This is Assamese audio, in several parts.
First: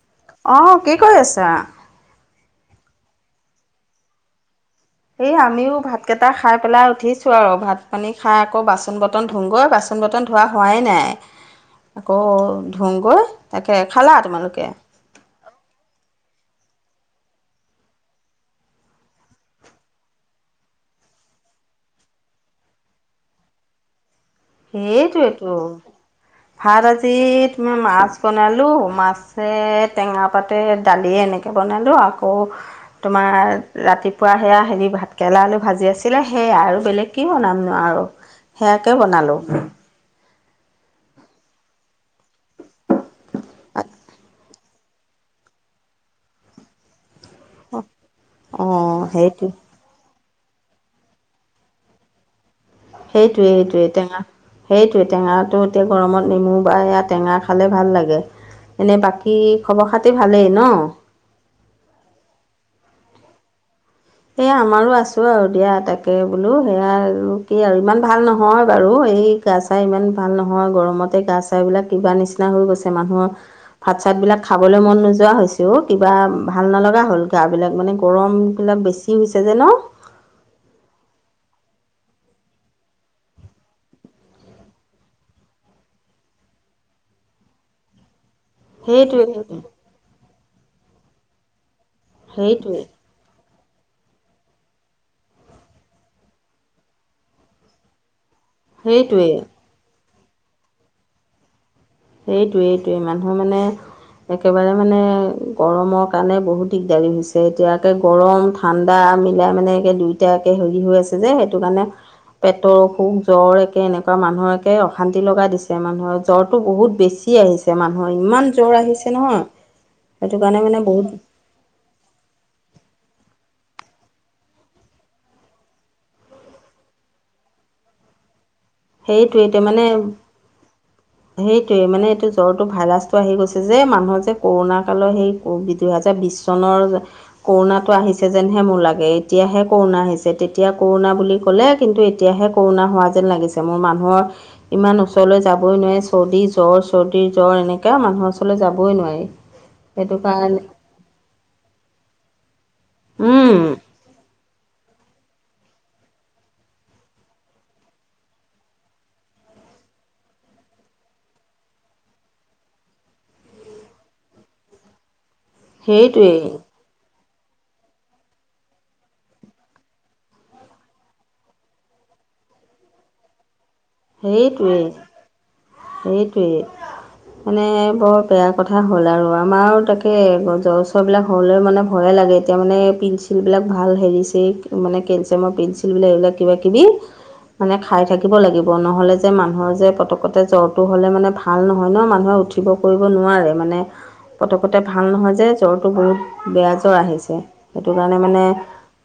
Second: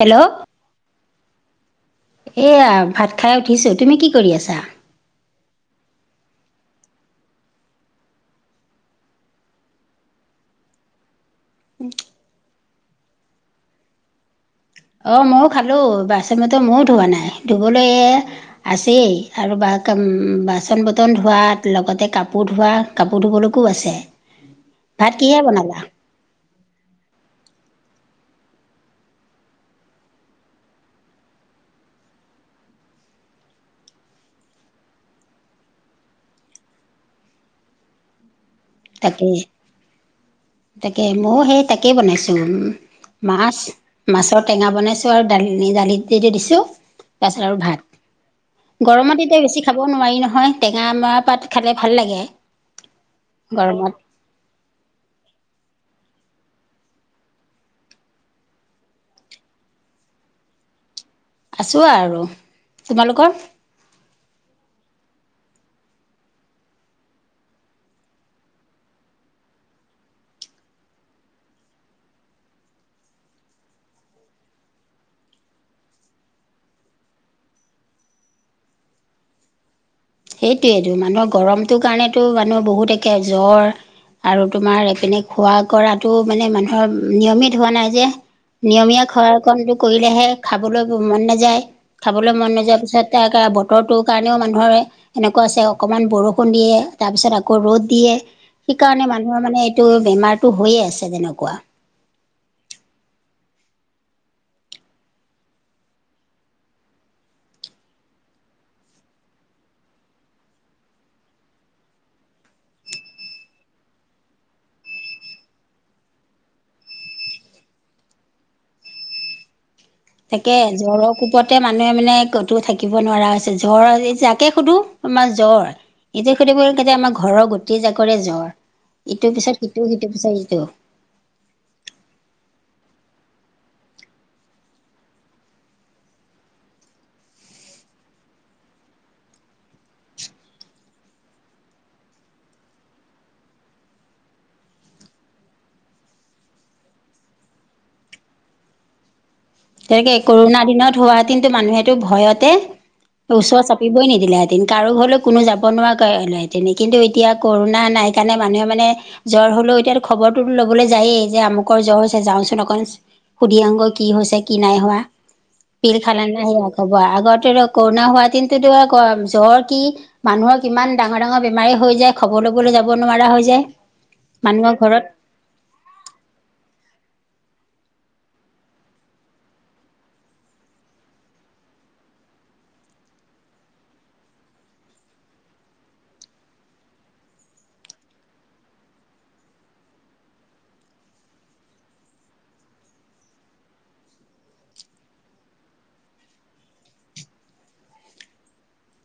হেল্ল'! অঁ কি কৰি আছা? এয়া ভাত খাই উঠিছো। তুমি কি কৰি আছা? এই আমিও ভাত কেইটা খাই পেলাই উঠিছো আৰু ভাত পানী খাই আকৌ বাচন ব ৰ্তন ধুংগৈ বাচন বৰ্তন ধোৱা হোৱাই নাই। আকৌ ধুংগৈ তাকে। খালা তোমালোকে? অঁ মইয়ো খালোঁ বাচন বৰ্তন মইয়ো ধোৱা নাই ধুবলৈ এ আছেই আৰু বা বাচন বৰ্তন ধোৱা লগতে কাপোৰ ধোৱা। কাপোৰ ধুবলৈকো আছে। ভাত কিহে সেইটোৱেটো। বনালা ভাত আজিত মই মাছ বনালোঁ মাছে টেঙা পাতে দালিয়ে এনে কে বনালোঁ আকৌ তোমাৰ ৰাতিপুৱা সেয়া হেৰি ভাত কেৰেলা ভাজি আছিলে সেয়াই আৰু বেলেগ কি বনাম নো আৰু সেয়াকে তাকে বনালো। তাকে, মইয়ো সেই, তাকেই বনাইছোঁ। উম, মাছ, মাছত টেঙা বনাইছোঁ আৰু দালি, দালিত দি দিছোঁ। তাৰপিছত আৰু ভাত। অ' গৰমত এতিয়া সেইটো বেছি খাব নোৱাৰি নহয়, টেঙা মৰা পাত খালে ভাল লাগে! সেইটোৱে, সেইটোৱে! গৰমত টেঙা। সেইটোৱে, টেঙাটো এতিয়া গৰমত, নেমু বা এয়া, টেঙা খালে ভাল লাগে। এনেই, বাকী খবৰ- খাতি ভালেই ন'? আছোঁ আৰু। তোমালোকৰ? এই, আমাৰো আছোঁ আৰু দিয়া। তাকে বোলোঁ, সেয়া আৰু কি আৰু ইমান ভাল নহয় বাৰু! এই, গা-চা ইমান ভাল নহয়! গৰমতে গা-চা বিলাক কিবা নিচিনা হৈ গৈছে মানুহৰ। ভাত-চাতবিলাক খাবলৈ মন নোযোৱা হৈছে অ'! কিবা ভাল নলগা হ'ল, গাবিলাক মানে, গৰমবিলাক বেছি! কি হৈছে যে ন'? সেইটোৱেইেতো! মানুহৰ গৰমটোৰ কাৰণেতো, মানুহৰ বহুত একে জ্বৰ। আৰু তোমাৰ এইপিনে, খোৱা কৰাটো মানে, মানুহৰ নিয়মিত হোৱা নাই যে। সেইটোৱে নিয়মীয়া খোৱাৰ সেইটোৱে কণটো কৰিলেহে, খাবলৈ মন নাযায়, খাবলৈ মন সেইটোৱে নাযোৱাৰ পিছত, [unintelligible] বতৰটো কাৰণেও মানুহৰে এনেকুৱা আছে, অকণমান বৰষুণ দিয়ে, তাৰপিছত আকৌ, ৰ'দ দিয়ে। সেইকাৰণে, সেইটোৱে মানুহৰ মানে এইটো, বেমাৰটো হৈয়ে আছে যেনেকুৱা। সেইটোৱে, সেইটোৱে! মানুহৰ মানে, একেবাৰে মানে, গৰমৰ কাৰণে বহুত দিগদাৰী হৈছে! এতিয়া, একে গৰম, ঠাণ্ডা মিলাই মানে, একে দুইটা একে, সেৰি হৈ আছে যে, সেইটো কাৰণে, পেটৰ অসুখ, জ্বৰ একে, এনেকুৱা মানুহকে, অশান্তি লগাই দিছে! মানুহৰ জ্বৰ টো বহুত বেছি আহিছে, মানুহৰ! ইমান জ্বৰ আহিছে নহয়। সেইটো তাকে, কাৰণে মানে জ্বৰ বহুত কোবত গোটেই মানুহে মানে, ক'তো থাকিব নোৱাৰা হৈছে, জ্বৰ। [unintelligible] যাকে সুধো! আমাৰ জ্বৰ। ইটো-সিটো পৰা কেতিয়া, আমাৰ ঘৰৰ গোটেই জাকৰে জ্বৰ! ইটোৰ সেইটোৱে এতিয়া পিছত মানে সিটো, সিটো পিছত ইটো। সেইটোৱে! মানে এইটো, জ্বৰটো ভাইৰাছটো আহি গৈছে যে, মানুহৰ যে, কৰ'না কালৰ সেই, দুহেজাৰ বিশ চনৰ, কৰ'নাটো আহিছে যেনহে, মোৰ লাগে। এতিয়াহে, কৰ'না আহিছে। তেতিয়া, কৰ'না বুলি ক'লে, কিন্তু তেতিয়াহে, কৰ'না হোৱা যেন লাগিছে মোৰ। মানুহৰ, ইমান ওচৰলৈ যাবই নোৱাৰি। চৰ্দি-জ্বৰ, চৰ্দি-জ্বৰ এনেকা, মানুহৰ ওচৰলৈ যাবই নোৱাৰি। তেনেকে, সেইটো কাৰণে কৰ'না দিনত হোৱা হেতেন, ত' মানুহেটো ভয়তে, ওচৰ উম চাপিবই নিদিলেঁতেন, কাৰো ঘৰলৈ কোনো যাব নোৱাৰা কৰিলে হেতেন। কিন্তু, এতিয়া কৰ'না নাই কাৰণে, মানুহে মানে, জ্বৰ হ'লেও এতিয়াতো, খবৰটো ল'বলৈ যায়েই! যে, আমুকৰ জ্বৰ হৈছে, যাওঁচোন অকন। সুধি আহোঁগৈ, কি হৈছে, কি নাই হোৱা। পিল খালে নে সেইটোৱেই নাই? হ'ব। আগতে, ত' কৰ'না হোৱা হেঁতেনতো, জ্বৰ কি মানুহৰ কিমান, ডাঙৰ-ডাঙৰ বেমাৰে হৈ যায়! খবৰ ল'বলৈ যাব নোৱাৰা হৈ যায়। মানুহৰ সেইটোৱেই, ঘৰত সেইটোৱেই! মানে, বৰ বেয়া কথা হ'ল আৰু! আমাৰো তাকে, জ্বৰ- চৰ বিলাক হ'লে মানে, ভয়ে লাগে! এতিয়া মানে, পেঞ্চিলবিলাক ভাল, সেৰি-চেৰি মানে, কেলছিয়ামৰ পিল-চিল বিলাক, এইবিলাক কিবাকিবি। মানে, খাই থাকিব লাগিব, নহ'লে যে, মানুহৰ যে পতকতে জ্বৰটো হ'লে মানে, ভাল নহয়, ন'! মানুহে উঠিব- কৰিব নোৱাৰে। মানে, পতকতে ভাল নহয় যে, জ্বৰটো বহুত বেয়া জ্বৰ আহিছে! সেইটো কাৰণে মানে,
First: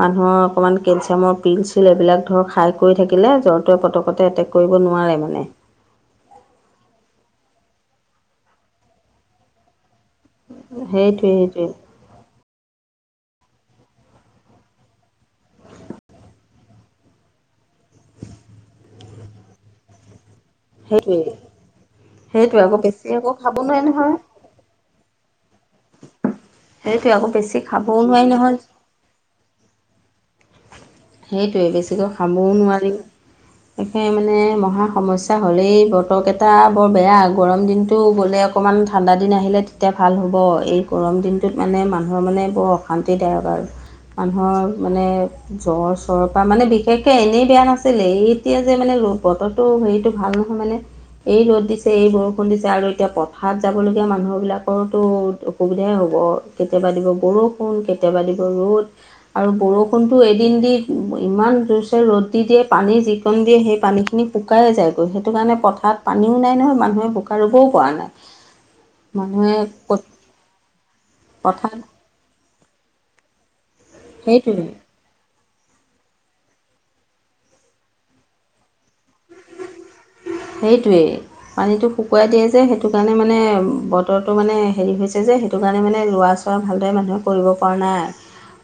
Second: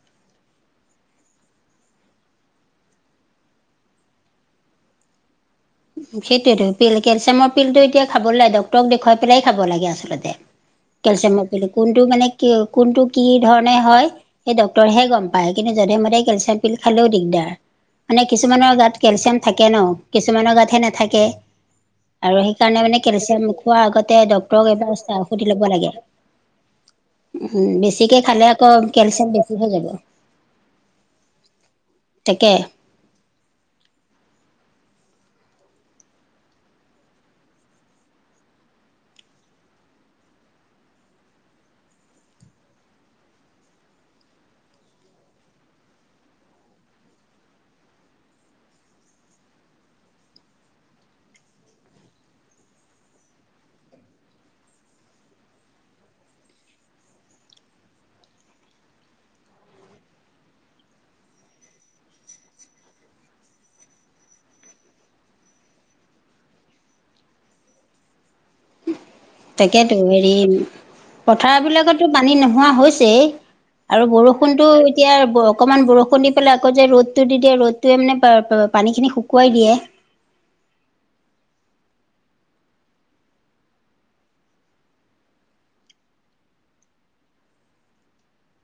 মানুহৰ অকমান, কেলচিয়ামৰ পিল-চিল এইবিলাক ধৰ, খাই কৰি থাকিলে, জ্বৰটোৱে পতকতে এটেক কৰিব নোৱাৰে মানে সেইটোৱেতো পিল কেলচিয়ামৰ পিলতো এতিয়া খাব নেলাই ডক্তৰক দেখুৱাই পেলাই খাব লাগে আচলতে সেইটোৱে কেলচিয়ামৰ সেইটোৱে পিল কোনটো মানে কি কোনটো কি ধৰণে হয় এই ডক্টৰেহে গম পায় কিন্তু যধে মধে কেলচিয়াম পিল খালেও দিগদাৰ মানে কিছুমানৰ গাত কেলচিয়াম থাকে ন কিছুমানৰ গাত [inaudible] সেইটোৱেই সেইটোৱে আকৌ বেছি আকৌ খাব নোৱাৰি নহয় [unintelligible] সুধি ল'ব লাগে সেইটোৱে আকৌ বেছি উ খাবও বেছিকে নোৱাৰি খালে নহয় আকৌ কেলচিয়াম বেছি হৈ যাব সেইটোৱে বেছিকৈ খাবও তাকে নোৱাৰিম একে মানে মহা সমস্যা হ'লেই বতৰকেইটা বৰ বেয়া গৰম দিনটো গ'লে অকণমান ঠাণ্ডা দিন আহিলে তেতিয়া ভাল হ'ব এই গৰম দিনটোত মানে মানুহৰ মানে বৰ অশান্তিদায়ক আৰু মানুহৰ মানে জ্বৰ চ্বৰ পৰা মানে বিশেষকে এনেই বেয়া নাছিলে এতিয়া যে মানে বতৰটো হেৰিতটো ভাল নহয় মানে এই ৰ'দ দিছে এই বৰষুণ দিছে আৰু এতিয়া পথাৰ যাবলগীয়া মানুহ বিলাকৰো অসুবিধাই হ'ব কেতিয়াবা দিব বৰষুণ কেতিয়াবা দিব ৰ'দ আৰু বৰষুণটো [unintelligible] ৰ'দ দি পানী যি কণ দিয়ে সেই পানীখিনি শুকাই যায় গৈ সেতু কাৰণে পথা তাত পানীও নাই নহয় মানুহে বোকা ৰুবও পৰা নাই মানুহে তাকেতো হেৰি পথাৰ পথাৰত বিলাকত টো পানী নোহোৱা হৈছেই আৰু সেইটোৱে বৰষুণতো এতিয়া অকণমান বৰষুণ দি পেলাই আকৌ যে ৰ'দটো দি দিয়ে ৰ'দটোৱে মানে পানীখিনি শুকুৱাই দিয়ে সেইটোৱেই পানীটো শুকুৱাই দিয়ে যে সেইটো কাৰণে মানে বতৰটো মানে হেৰি হৈছে যে সেইটো কাৰণে মানে ৰোৱা চ ভালদৰে মানুহে কৰিব পৰা নাই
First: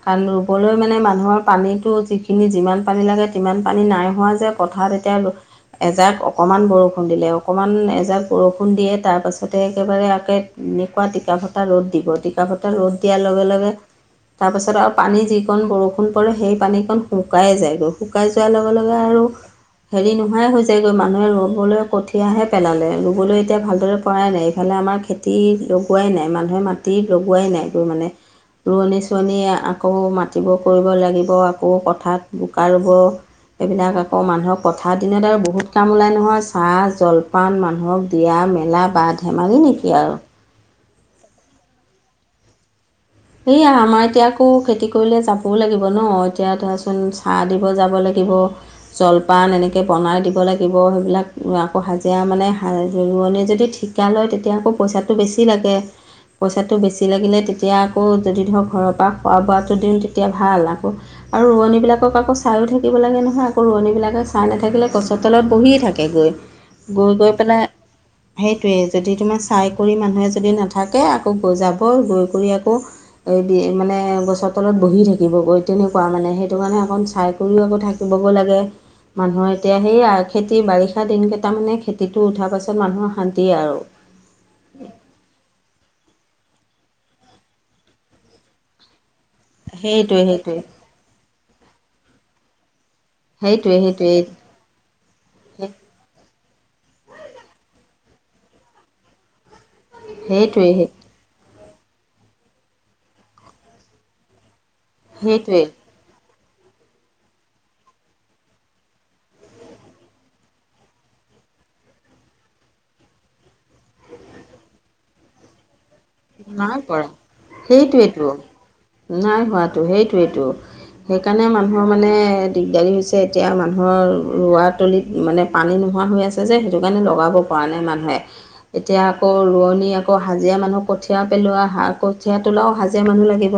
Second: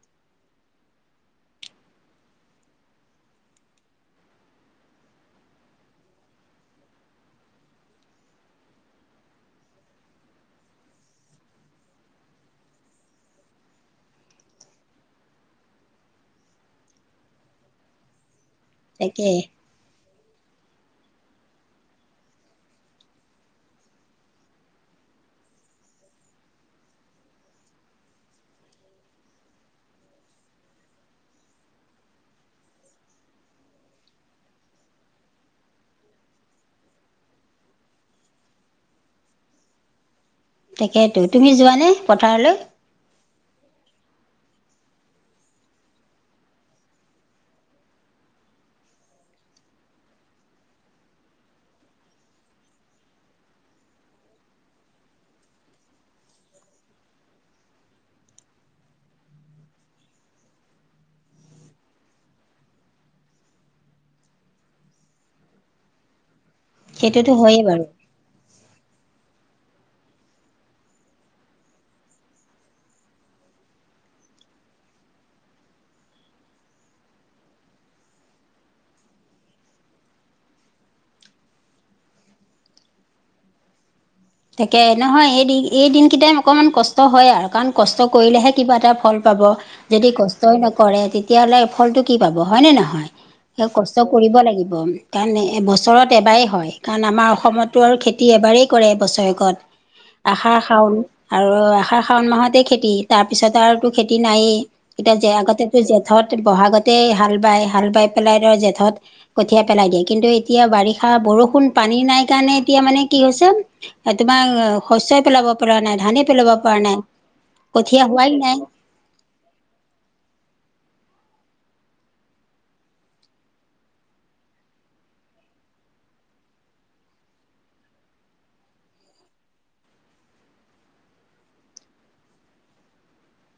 কাৰণ ৰুবলৈ মানে মানুহৰ পানীটো যিখিনি যিমান পানী লাগে সিমান পানী নাই হোৱা যে [unintelligible] এজাক অকণমান বৰষুণ দিলে অকণমান এজাক বৰষুণ দিয়ে তাৰপাছতে একেবাৰে ইয়াকে এনেকুৱা টিকা ভটা ৰ'দ দিব টিকা ভটা ৰ'দ দিয়াৰ লগে লগে তাৰ পাছত আৰু পানী যিখন বৰষুণ পৰে সেই পানীখন শুকাই যায়গৈ শুকাই যোৱাৰ লগে লগে আৰু তাকে হেৰি নোহোৱাই হৈ যায় মানুহে ৰু'বলৈ কঠিয়াহে পেলালে ৰু'বলৈ এতিয়া ভালদৰে পৰাই নাই ইফালে আমাৰ খেত মাটি লগোৱাই নাই মানুহে মাটি লগোৱাই নাই মানে ৰোৱনী চোৱনীয়ে আকৌ মাটিবোৰ কৰিব লাগিব আকৌ পথাত বোকা ৰুব এইবিলাক আকৌ মানুহক পথাৰ দিনত আৰু বহুত কাম ওলাই নহয়, চাহ জলপান মানুহক দিয়া মেলা বা ধেমালি নেকি আৰু তাকেটো তুমি যোৱানে পথাৰলৈ সেইয়া আমাৰ এতিয়া আকৌ খেতি কৰিলে যাবও লাগিব ন এতিয়া ধৰাচোন চাহ দিব যাব লাগিব জলপান এনেকৈ বনাই দিব লাগিব সেইবিলাক আকৌ হাজিৰা মানে ৰোৱনীয়ে যদি ঠিক ঠিকা লয় তেতিয়া আকৌ পইচাটো বেছি লাগে পইচাটো বেছি লাগিলে তেতিয়া আকৌ যদি ধৰক ঘৰৰ পৰা খোৱা বোৱাটো দিওঁ তেতিয়া ভাল আকৌ আৰু ৰোৱনীবিলাকক আকৌ চাইও থাকিব লাগে নহয় আকৌ ৰোৱনীবিলাকে চাই নাথাকিলে গছৰ তলত বহিয়ে থাকে [unintelligible] গৈ সেইটোতো গৈ হয়েই পেলায় বাৰু। সেইটোৱেই যদি তোমাৰ চাই কৰি মানুহে যদি নাথাকে আকৌ গৈ যাব গৈ কৰি আকৌ এইটোৱে মানে গছৰ তলত বহি থাকিব গৈ তেনেকুৱা মানে সেইটো কাৰণে অকণ চাই কৰিও আকৌ থাক [unintelligible] লাগে মানুহৰ এতিয়া সেই আৰু খেতি বাৰিষা দিন কেইটামানে খেতিটো উঠাৰ পাছত মানুহৰ শান্তি আৰু তাকে নহয় এই দি এই দিন কেইটাই অকমান কষ্ট হয় আৰু কাৰণ কষ্ট কৰিলেহে কিবা এটা ফল পাব যদি সেইটোৱে কষ্টই সেইটোৱে নকৰে তেতিয়াহ'লে ফলটো কি পাব হয়নে নহয় সেইটোৱে কষ্ট সেইটোৱে কৰিব লাগিব কাৰণ বছৰত এবাৰেই হয়, কাৰণ আমাৰ অসমতো আৰু খেতি এবাৰেই কৰে বছৰেকত আহাৰ সেইটোৱে শাওণ সেই- আৰু আহাৰ শাওণ মাহতে খেতি তাৰপিছত আৰু টো খেতি নায়েই, এতিয়া জেঠৰ আগতেটো সেইটোৱে জেঠ বহাগতেই হাল বায় হাল বাই পেলাই ধৰ জেঠত কঠিয়াই পেলাই দিয়ে কিন্তু এতিয়া বাৰিষাৰ বৰষুণ পানী নাই কাৰণে এতিয়া মানে কি হৈছে তোমাৰ শস্যই পেলাব পৰা নাই ধানে পেলাব পৰা নাই কঠীয়া সেইটোৱেতো হোৱাই নাই নাই হোৱাটো সেইটোৱেইটো সেইকাৰণে মানুহৰ মানে দিগদাৰী হৈছে এতিয়া মানুহৰ ৰোৱাতলিত মানে পানী নোহোৱা হৈ আছে যে সেইটো কাৰণে লগাব পৰা নাই মানুহে এতিয়া আকৌ ৰোৱনী আকৌ হাজিৰা মানুহ কঠী কঠীয়া পেলোৱা আৰু কঠীয়া তোলাও হাজিৰা মানুহ লাগিব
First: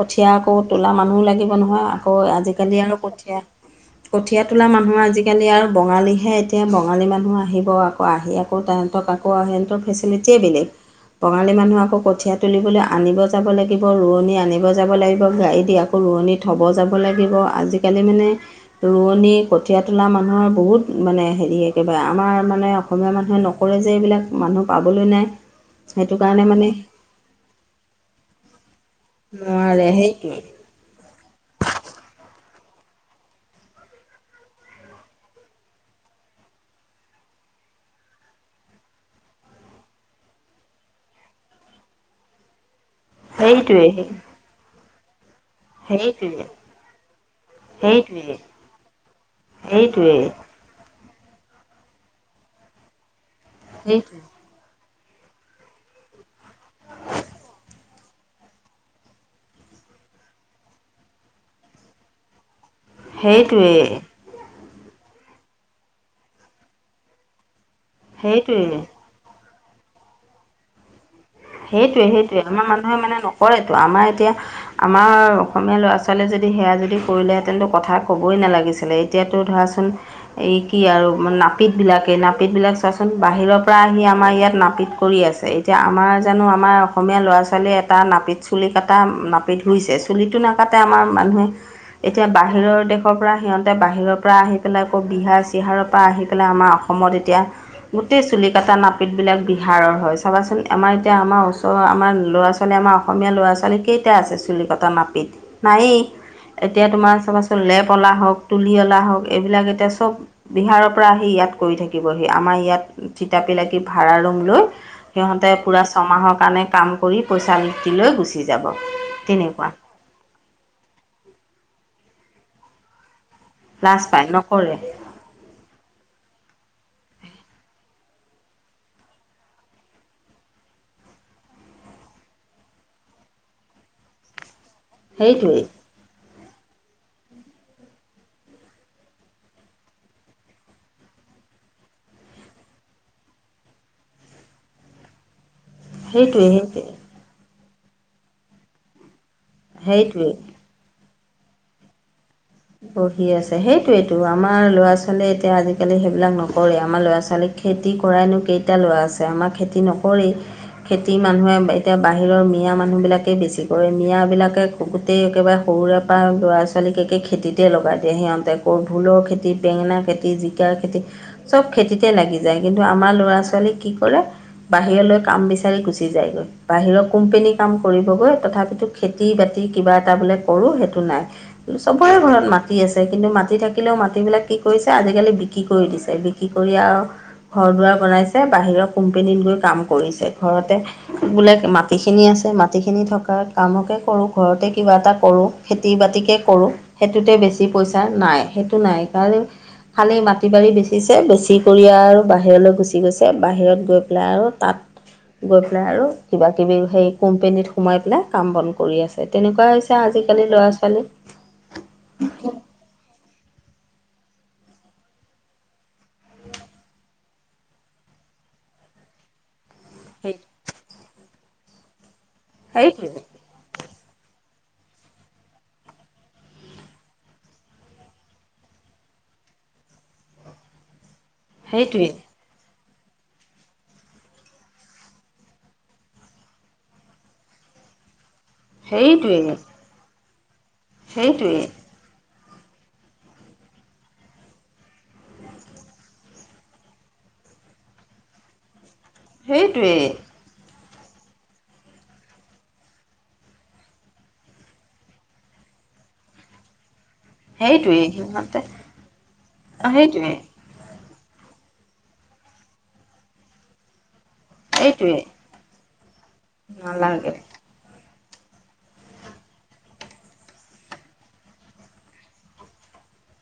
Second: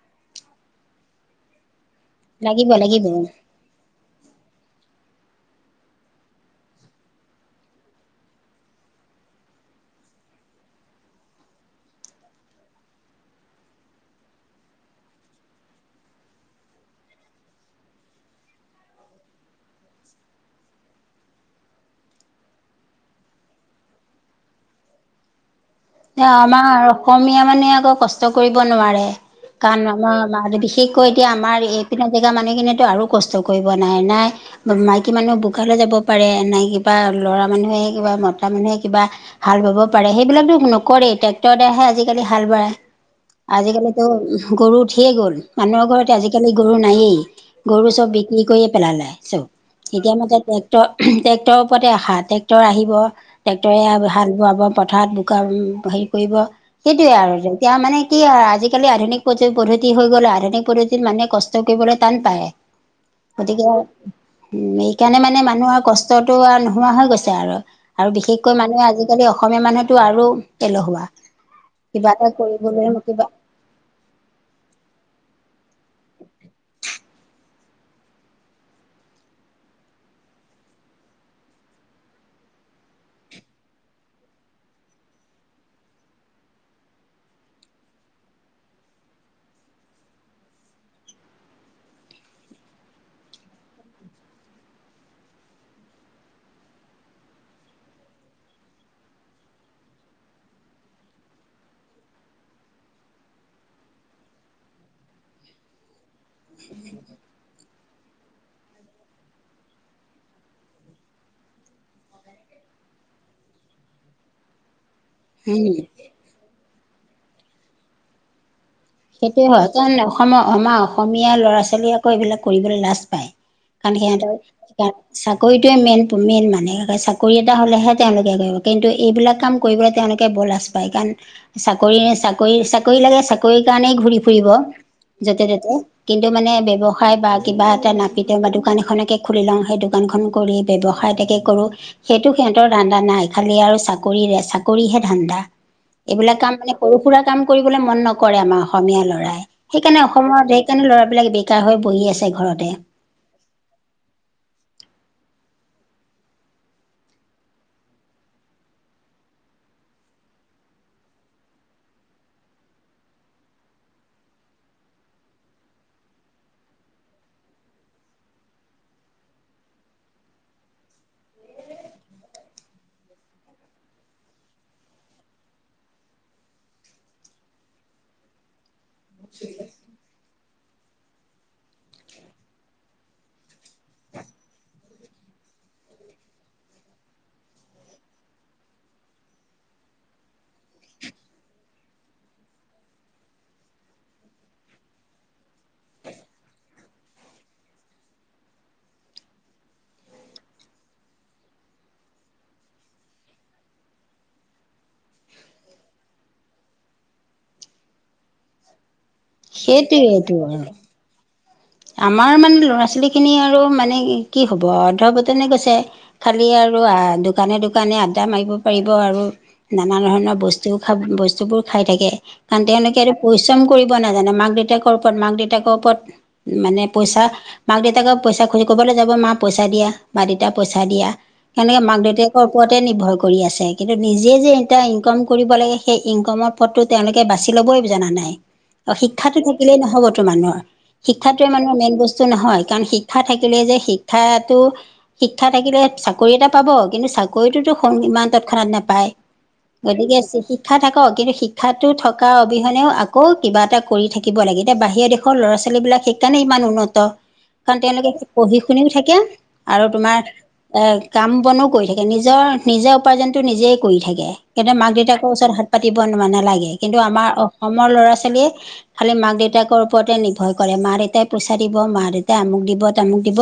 কঠীয়া আকৌ তোলা মানুহো লাগিব নহয় আকৌ লাগিব আজিকালি আৰু লাগিব কঠীয়া কঠীয়া তোলা মানুহ আজিকালি আৰু বঙালীহে এতিয়া বঙালী মানুহ আহিব আকৌ আহি আকৌ তাহঁতক খোৱা সিহতৰ ফেচিলিটিয়েই বেলেগ বঙালী মানুহে আকৌ আকৌ কঠীয়া তুলিবলৈ আনিব যাব লাগিব ৰোৱনী আনিব যাব লাগিব গাড়ী দিয়া ৰোৱনী থব যাব লাগিব আজিকালি মানে ৰোৱনী কঠীয়া তোলা মানুহৰ বহুত মানে হেৰি একেবাৰে আমাৰ মানে অসমীয়া মানুহে নকৰে যে এইবিলাক মানুহ পাবলৈ নাই সেইটো এইয়া কাৰণে আমাৰ মানে অসমীয়া মানে আকৌ কষ্ট কৰিব নোৱাৰে কাৰণ নোৱাৰে আমাৰ সেইটোৱে মানসিক আকৌ এতিয়া আমাৰ এই পিনা জেগা মানুহখিনিত আৰু কষ্ট কৰিব নাই নাই মাইকী মানুহ বোকালৈ যাব পাৰে নাই কিবা ল'ৰা মানুহে কিবা মতা মানুহে কিবা হাল বোৱাব পাৰে সেইবিলাকে শুনক কৰে ট্ৰেক্টৰ দি হে আজিকালি হাল বাই সেইটোৱে আজিকালিতো গৰু উঠিয়েই গ'ল মানুহৰ ঘৰত সেইটোৱে আজিকালি গৰু নায়েই গৰু সব সেইটোৱে বিক্ৰী কৰিয়ে পেলালে সব এতিয়া সেইটোৱে মতে টেক ট্ৰেক্টৰ ওপৰতে আশা ট্ৰেক্টৰ আহিব ট্ৰেক্টৰে সেইটোৱে হাল বোৱাব পথাৰত বোকা হেৰি কৰিব সেইটোয়ে আৰু এতিয়া মানে কি আজিকালি আধুনিক পদ্ধতি হৈ গ'ল আধুনিক পদ্ধতিত মানুহে কষ্ট কষ্ট কৰিবলে টান পায় উ [unintelligible] গতিকে উ এইকাৰণে মানে মানুহৰ কষ্টতটো আৰু নোহোৱা হৈ গৈছে আৰু আৰু বিশেষকৈ সেইটোৱে মানে মানুহে আজিকালি অসমীয়া মানুহেতো আৰু এলেহুৱা সেইটোৱে কিবা এটা সেইটোয়ে‌ আমাৰ কৰিবলৈ মানুহে মানে কিবা নকৰেতো আমাৰ এতিয়া আমাৰ অসমীয়া ল'ৰা ছোৱালীয়ে যদি সেয়া যদি কৰিলেহেঁতেনো কথা ক'বই নালাগিছিলে এতিয়াতো ধৰাচোন এই কি আৰু নাপিতবিলাকে এই নাপিতবিলাক চোৱাচোন বাহিৰৰ পৰা আহি আমাৰ ইয়াত নাপিত কৰি আছে এতিয়া আমাৰ জানো আমাৰ অসমীয়া ল'ৰা ছোৱালীয়ে এটা নাপিত চুলি কাটা নাপিত হৈছে চুলিটো ন তাতে আমাৰ মানুহে এতিয়া বাহিৰৰ দেশৰ পৰা সিহঁতে বাহিৰৰ পৰা আহি পেলাই আকৌ বিহাৰ চিহাৰৰ পৰা আহি পেলাই আমাৰ অসমৰ অসমত এতিয়া গোটেই চুলি কটা নাপিতবিলাক বিহাৰৰ হয় চাবাচোন আমাৰ এতিয়া আমাৰ ওচৰৰ আমাৰ ল'ৰা ছোৱালী আমাৰ অসমীয়া ল'ৰা ছোৱালী কেইটা আছে চুলিকটা নাপিত নায়েই, এতিয়া তোমাৰ চাবাচোন লেপ অলা হওক, তুলি অলা হওক এইবিলাক এতিয়া চব - বিহাৰৰ পৰা আহি ইয়াত কৰি থাকিবহি আমাৰ ইয়াত থিতাপি লাগি ভাড়া ৰুম লৈ - সিহঁতে উম পূৰা ছমাহৰ কাৰণে কাম কৰি পইচা লোতি লৈ গুচি যাব। সেইটোৱে হয়, তেনেকুৱা কাৰণ অসমৰ আমাৰ অসমীয়া ল'ৰা ছোৱালীয়ে আক এইবিলাক কৰিবলৈ লাজ পায়। কাৰণ লাজ পায় সিহঁতৰ নকৰে - চাকৰিটোৱে মেইন, তুমি মানুহে কয় চাকৰি এটা হ'লেহে তেওঁলোকে কৰিব। কিন্তু এইবিলাক কাম - কৰিবলে তেওঁলোকে বৰ লাজ পাই, কাৰণ চাকৰিয়ে চাকৰি চাকৰি লাগে চাকৰি। কাৰণেই ঘূৰি ফুৰিব যতে সেইটোৱেই ততে। কিন্তু মানে ব্যৱসায় বা কিবা এটা নাপিতে বা দোকান এখনকে খুলি লওঁ সেই দোকানখন কৰি - ব্যৱসায় এটাকে কৰোঁ- সেইটো সিহঁতৰ দান্দা নাই খালি আৰু চাকৰিৰে চাকৰিহে ধান্দা। এইবিলাক কাম সেইটোৱেই মানে সেইটোৱেই সৰু সুৰা কাম কৰিবলে মন নকৰে আমাৰ অসমীয়া ল'ৰাই সেইকাৰণে সেইটোৱেই অসমৰ দেশ - সেইকাৰণে ল'ৰাবিলাক বেকাৰ হৈ বহি আছে ঘৰতে। বহি আছে, সেইটোয়েটো আমাৰ ল'ৰা ছোৱালীয়ে এতিয়া আজিকালি সেইবিলাক নকৰে আমাৰ ল'ৰা ছোৱালীক - খেতি কৰাইনো কেইটা ল'ৰা আছে আমাৰ খেতি নকৰেই। খেতি মানুহে এতিয়া বাহিৰৰ মিয়ঞা মানুহ বিলাকে বেছি কৰে মিয়াবলাকে - গোটেই একেবাৰে সৰুৰে পৰা ল'ৰা ছোৱালীক একে - খেতিতে লগাই দিয়ে সিহঁতে, ক ভুলৰ খেতি বেঙেনা খেতি জিকাৰ খেতি - চব খেতিতে লাগি যায়, কিন্তু আমাৰ ল'ৰা ছোৱালী কি কৰে - বাহিৰলৈ কাম বিচাৰি গুচি যায়গৈ, বাহিৰৰ কোম্পেনী কাম কৰিবগৈ তথাপিতো - খেতি বাতি কিবা এটা বোলে কৰো সেইটো নাই। চব - চবৰে ঘৰত মাটি আছে, কিন্তু মাটি থাকিলেও মাটিবিলাক কি কৰিছে, আজিকালি বিক্ৰী কৰি দিছে, বিক্ৰী কৰি আও - ঘৰ দুৱাৰ বনাইছে বাহিৰৰ কোম্পেনীত গৈ কাম কৰিছে, ঘৰতে - বোলে মাটিখিনি আছে মাটি খিনি থকা কামকে কৰো ঘৰতে কিবা এটা কৰো - খেতি বাতিকে কৰোঁ, সেইটোতে বেছি পইচা নাই, সেইটো নাই কাৰণ - খালী মাটি বাৰী বেচিছে, বেছি কৰি আৰু বাহিৰলৈ গুচি গৈছে, বাহিৰত গৈ পেলাই আৰু তাত - গৈ পেলাই আৰু কিবা কিবি সেই কোম্পেনীত সোমাই পেলাই কাম বন কৰি আছে। তেনেকুৱা হৈছে সেইটোৱেইটো আজিকালি আৰু। ল'ৰা ছোৱালী। আমাৰ মানে ল'ৰা-ছোৱালীখিনি আৰু মানে কি হ'ব অৰ্ধ পতনে গৈছে। খালি আৰু দোকানে দোকানে আড্ডা মাৰিব পাৰিব আৰু - নানা ধৰণৰ বস্তু খাব বস্তু বোৰ খাই থাকে কাৰণ তেওঁলোকেটো প‌ৰি - পৰিশ্ৰম কৰিব নাজানে, মাক দেউতাকৰ ওপৰত মাক দেউতাকৰ ওপৰত মানে পইচা - মাক দেউতাকক পইচা খোজে কৰবালে যাব মা পইচা দিয়া বা দেউতা পইচা দিয়া, হেনেকে মাক সেইটোৱে দেউতাক - ওপৰতে নিৰ্ভৰ কৰি আছে, কিন্তু নিজে যে এটা ইনকম কৰিব লাগে সেই ইনকমৰ - পথটো তেওঁলোকে বাচি ল'বই জানা নাই। অ', শিক্ষাতো সেইটোৱে থাকিলেই ন'হব তো মানুহৰ, শিক্ষাটোৱেই সেইটোৱে মানুহৰ মেইন বস্তু - বস্তু নহয়, কাৰণ শিক্ষা থাকিলে যে শিক্ষাটো - শিক্ষা থাকিলে চাকৰি এটা পাব, কিন্তু চাকৰিটোতো ইমান তৎক্ষণাত নাপায়। সেইটোৱে গতিকে চি শি - শিক্ষা থাকক, কিন্তু শিক্ষাটো থকা অবিহনেও আকৌ কিবা এটা কৰি থাকিব লাগে, এতিয়া বাহিৰৰ দেশৰ ল'ৰা ছোৱা - ছোৱালীবিলাক সেইকাৰণে ইমান উন্নত। কাৰণ সেইটোৱে তেওঁলোকে পঢ়ি সিহঁতে শুনিও থাকে, অ আৰু তোমাৰ - সেইটোৱে এ কাম বনো কৰি থাকে, নিজৰ নিজৰ উপাৰ্জনটো নিজেই কৰি থাকে। সিহঁতে মাক সেইটোৱে দেউতাকৰ ওচৰত হাত পাতিব নালাগে, কিন্তু আমাৰ নালাগে অ - অসমৰ ল'ৰা ছোৱালীয়ে খালি মাক দেউতাকৰ ওপৰতে নি - ভয় কৰে, মা-দেতাই পইচা দিব, মা-দেতাই আমুক দিব, তামুক দিব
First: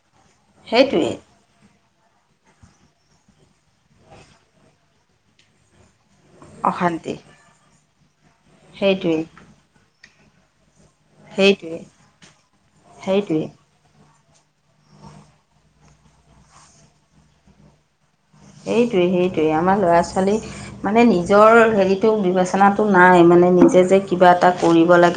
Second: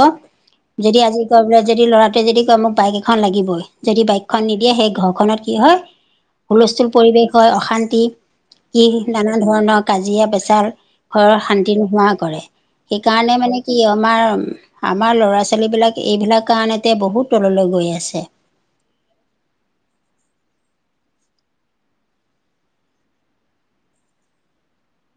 যদি সেইটোৱে আজি কয় বোলে, যদি ল'ৰাটোৱে যদি কয় মোক বাইক এখন লাগিবই, যদি বাইকখন নিদিয়ে, সেই ঘৰখনত কি হয় [inaudible] হুলস্থুল অশান্তি পৰিৱেশ হয়, অশান্তি, কি সেইটোৱে নানা ধৰণৰ কাজিয়া-পেচাল ঘৰৰ শান্তি নোহোৱা কৰে, সেইকাৰণে সেইটোৱে মানে কি, আমাৰ আমাৰ ল'ৰা-ছোৱালীবিলাক এইবিলাক কাৰণেতে বহুত তললৈ গৈ আছে। এইটোৱে, সেইটোৱেই আমাৰ ল'ৰা-ছোৱালী মানে নিজৰ হেৰিতো বিবেচনাটো নাই, মানে নিজে যে কিবা এটা কৰিব লাগ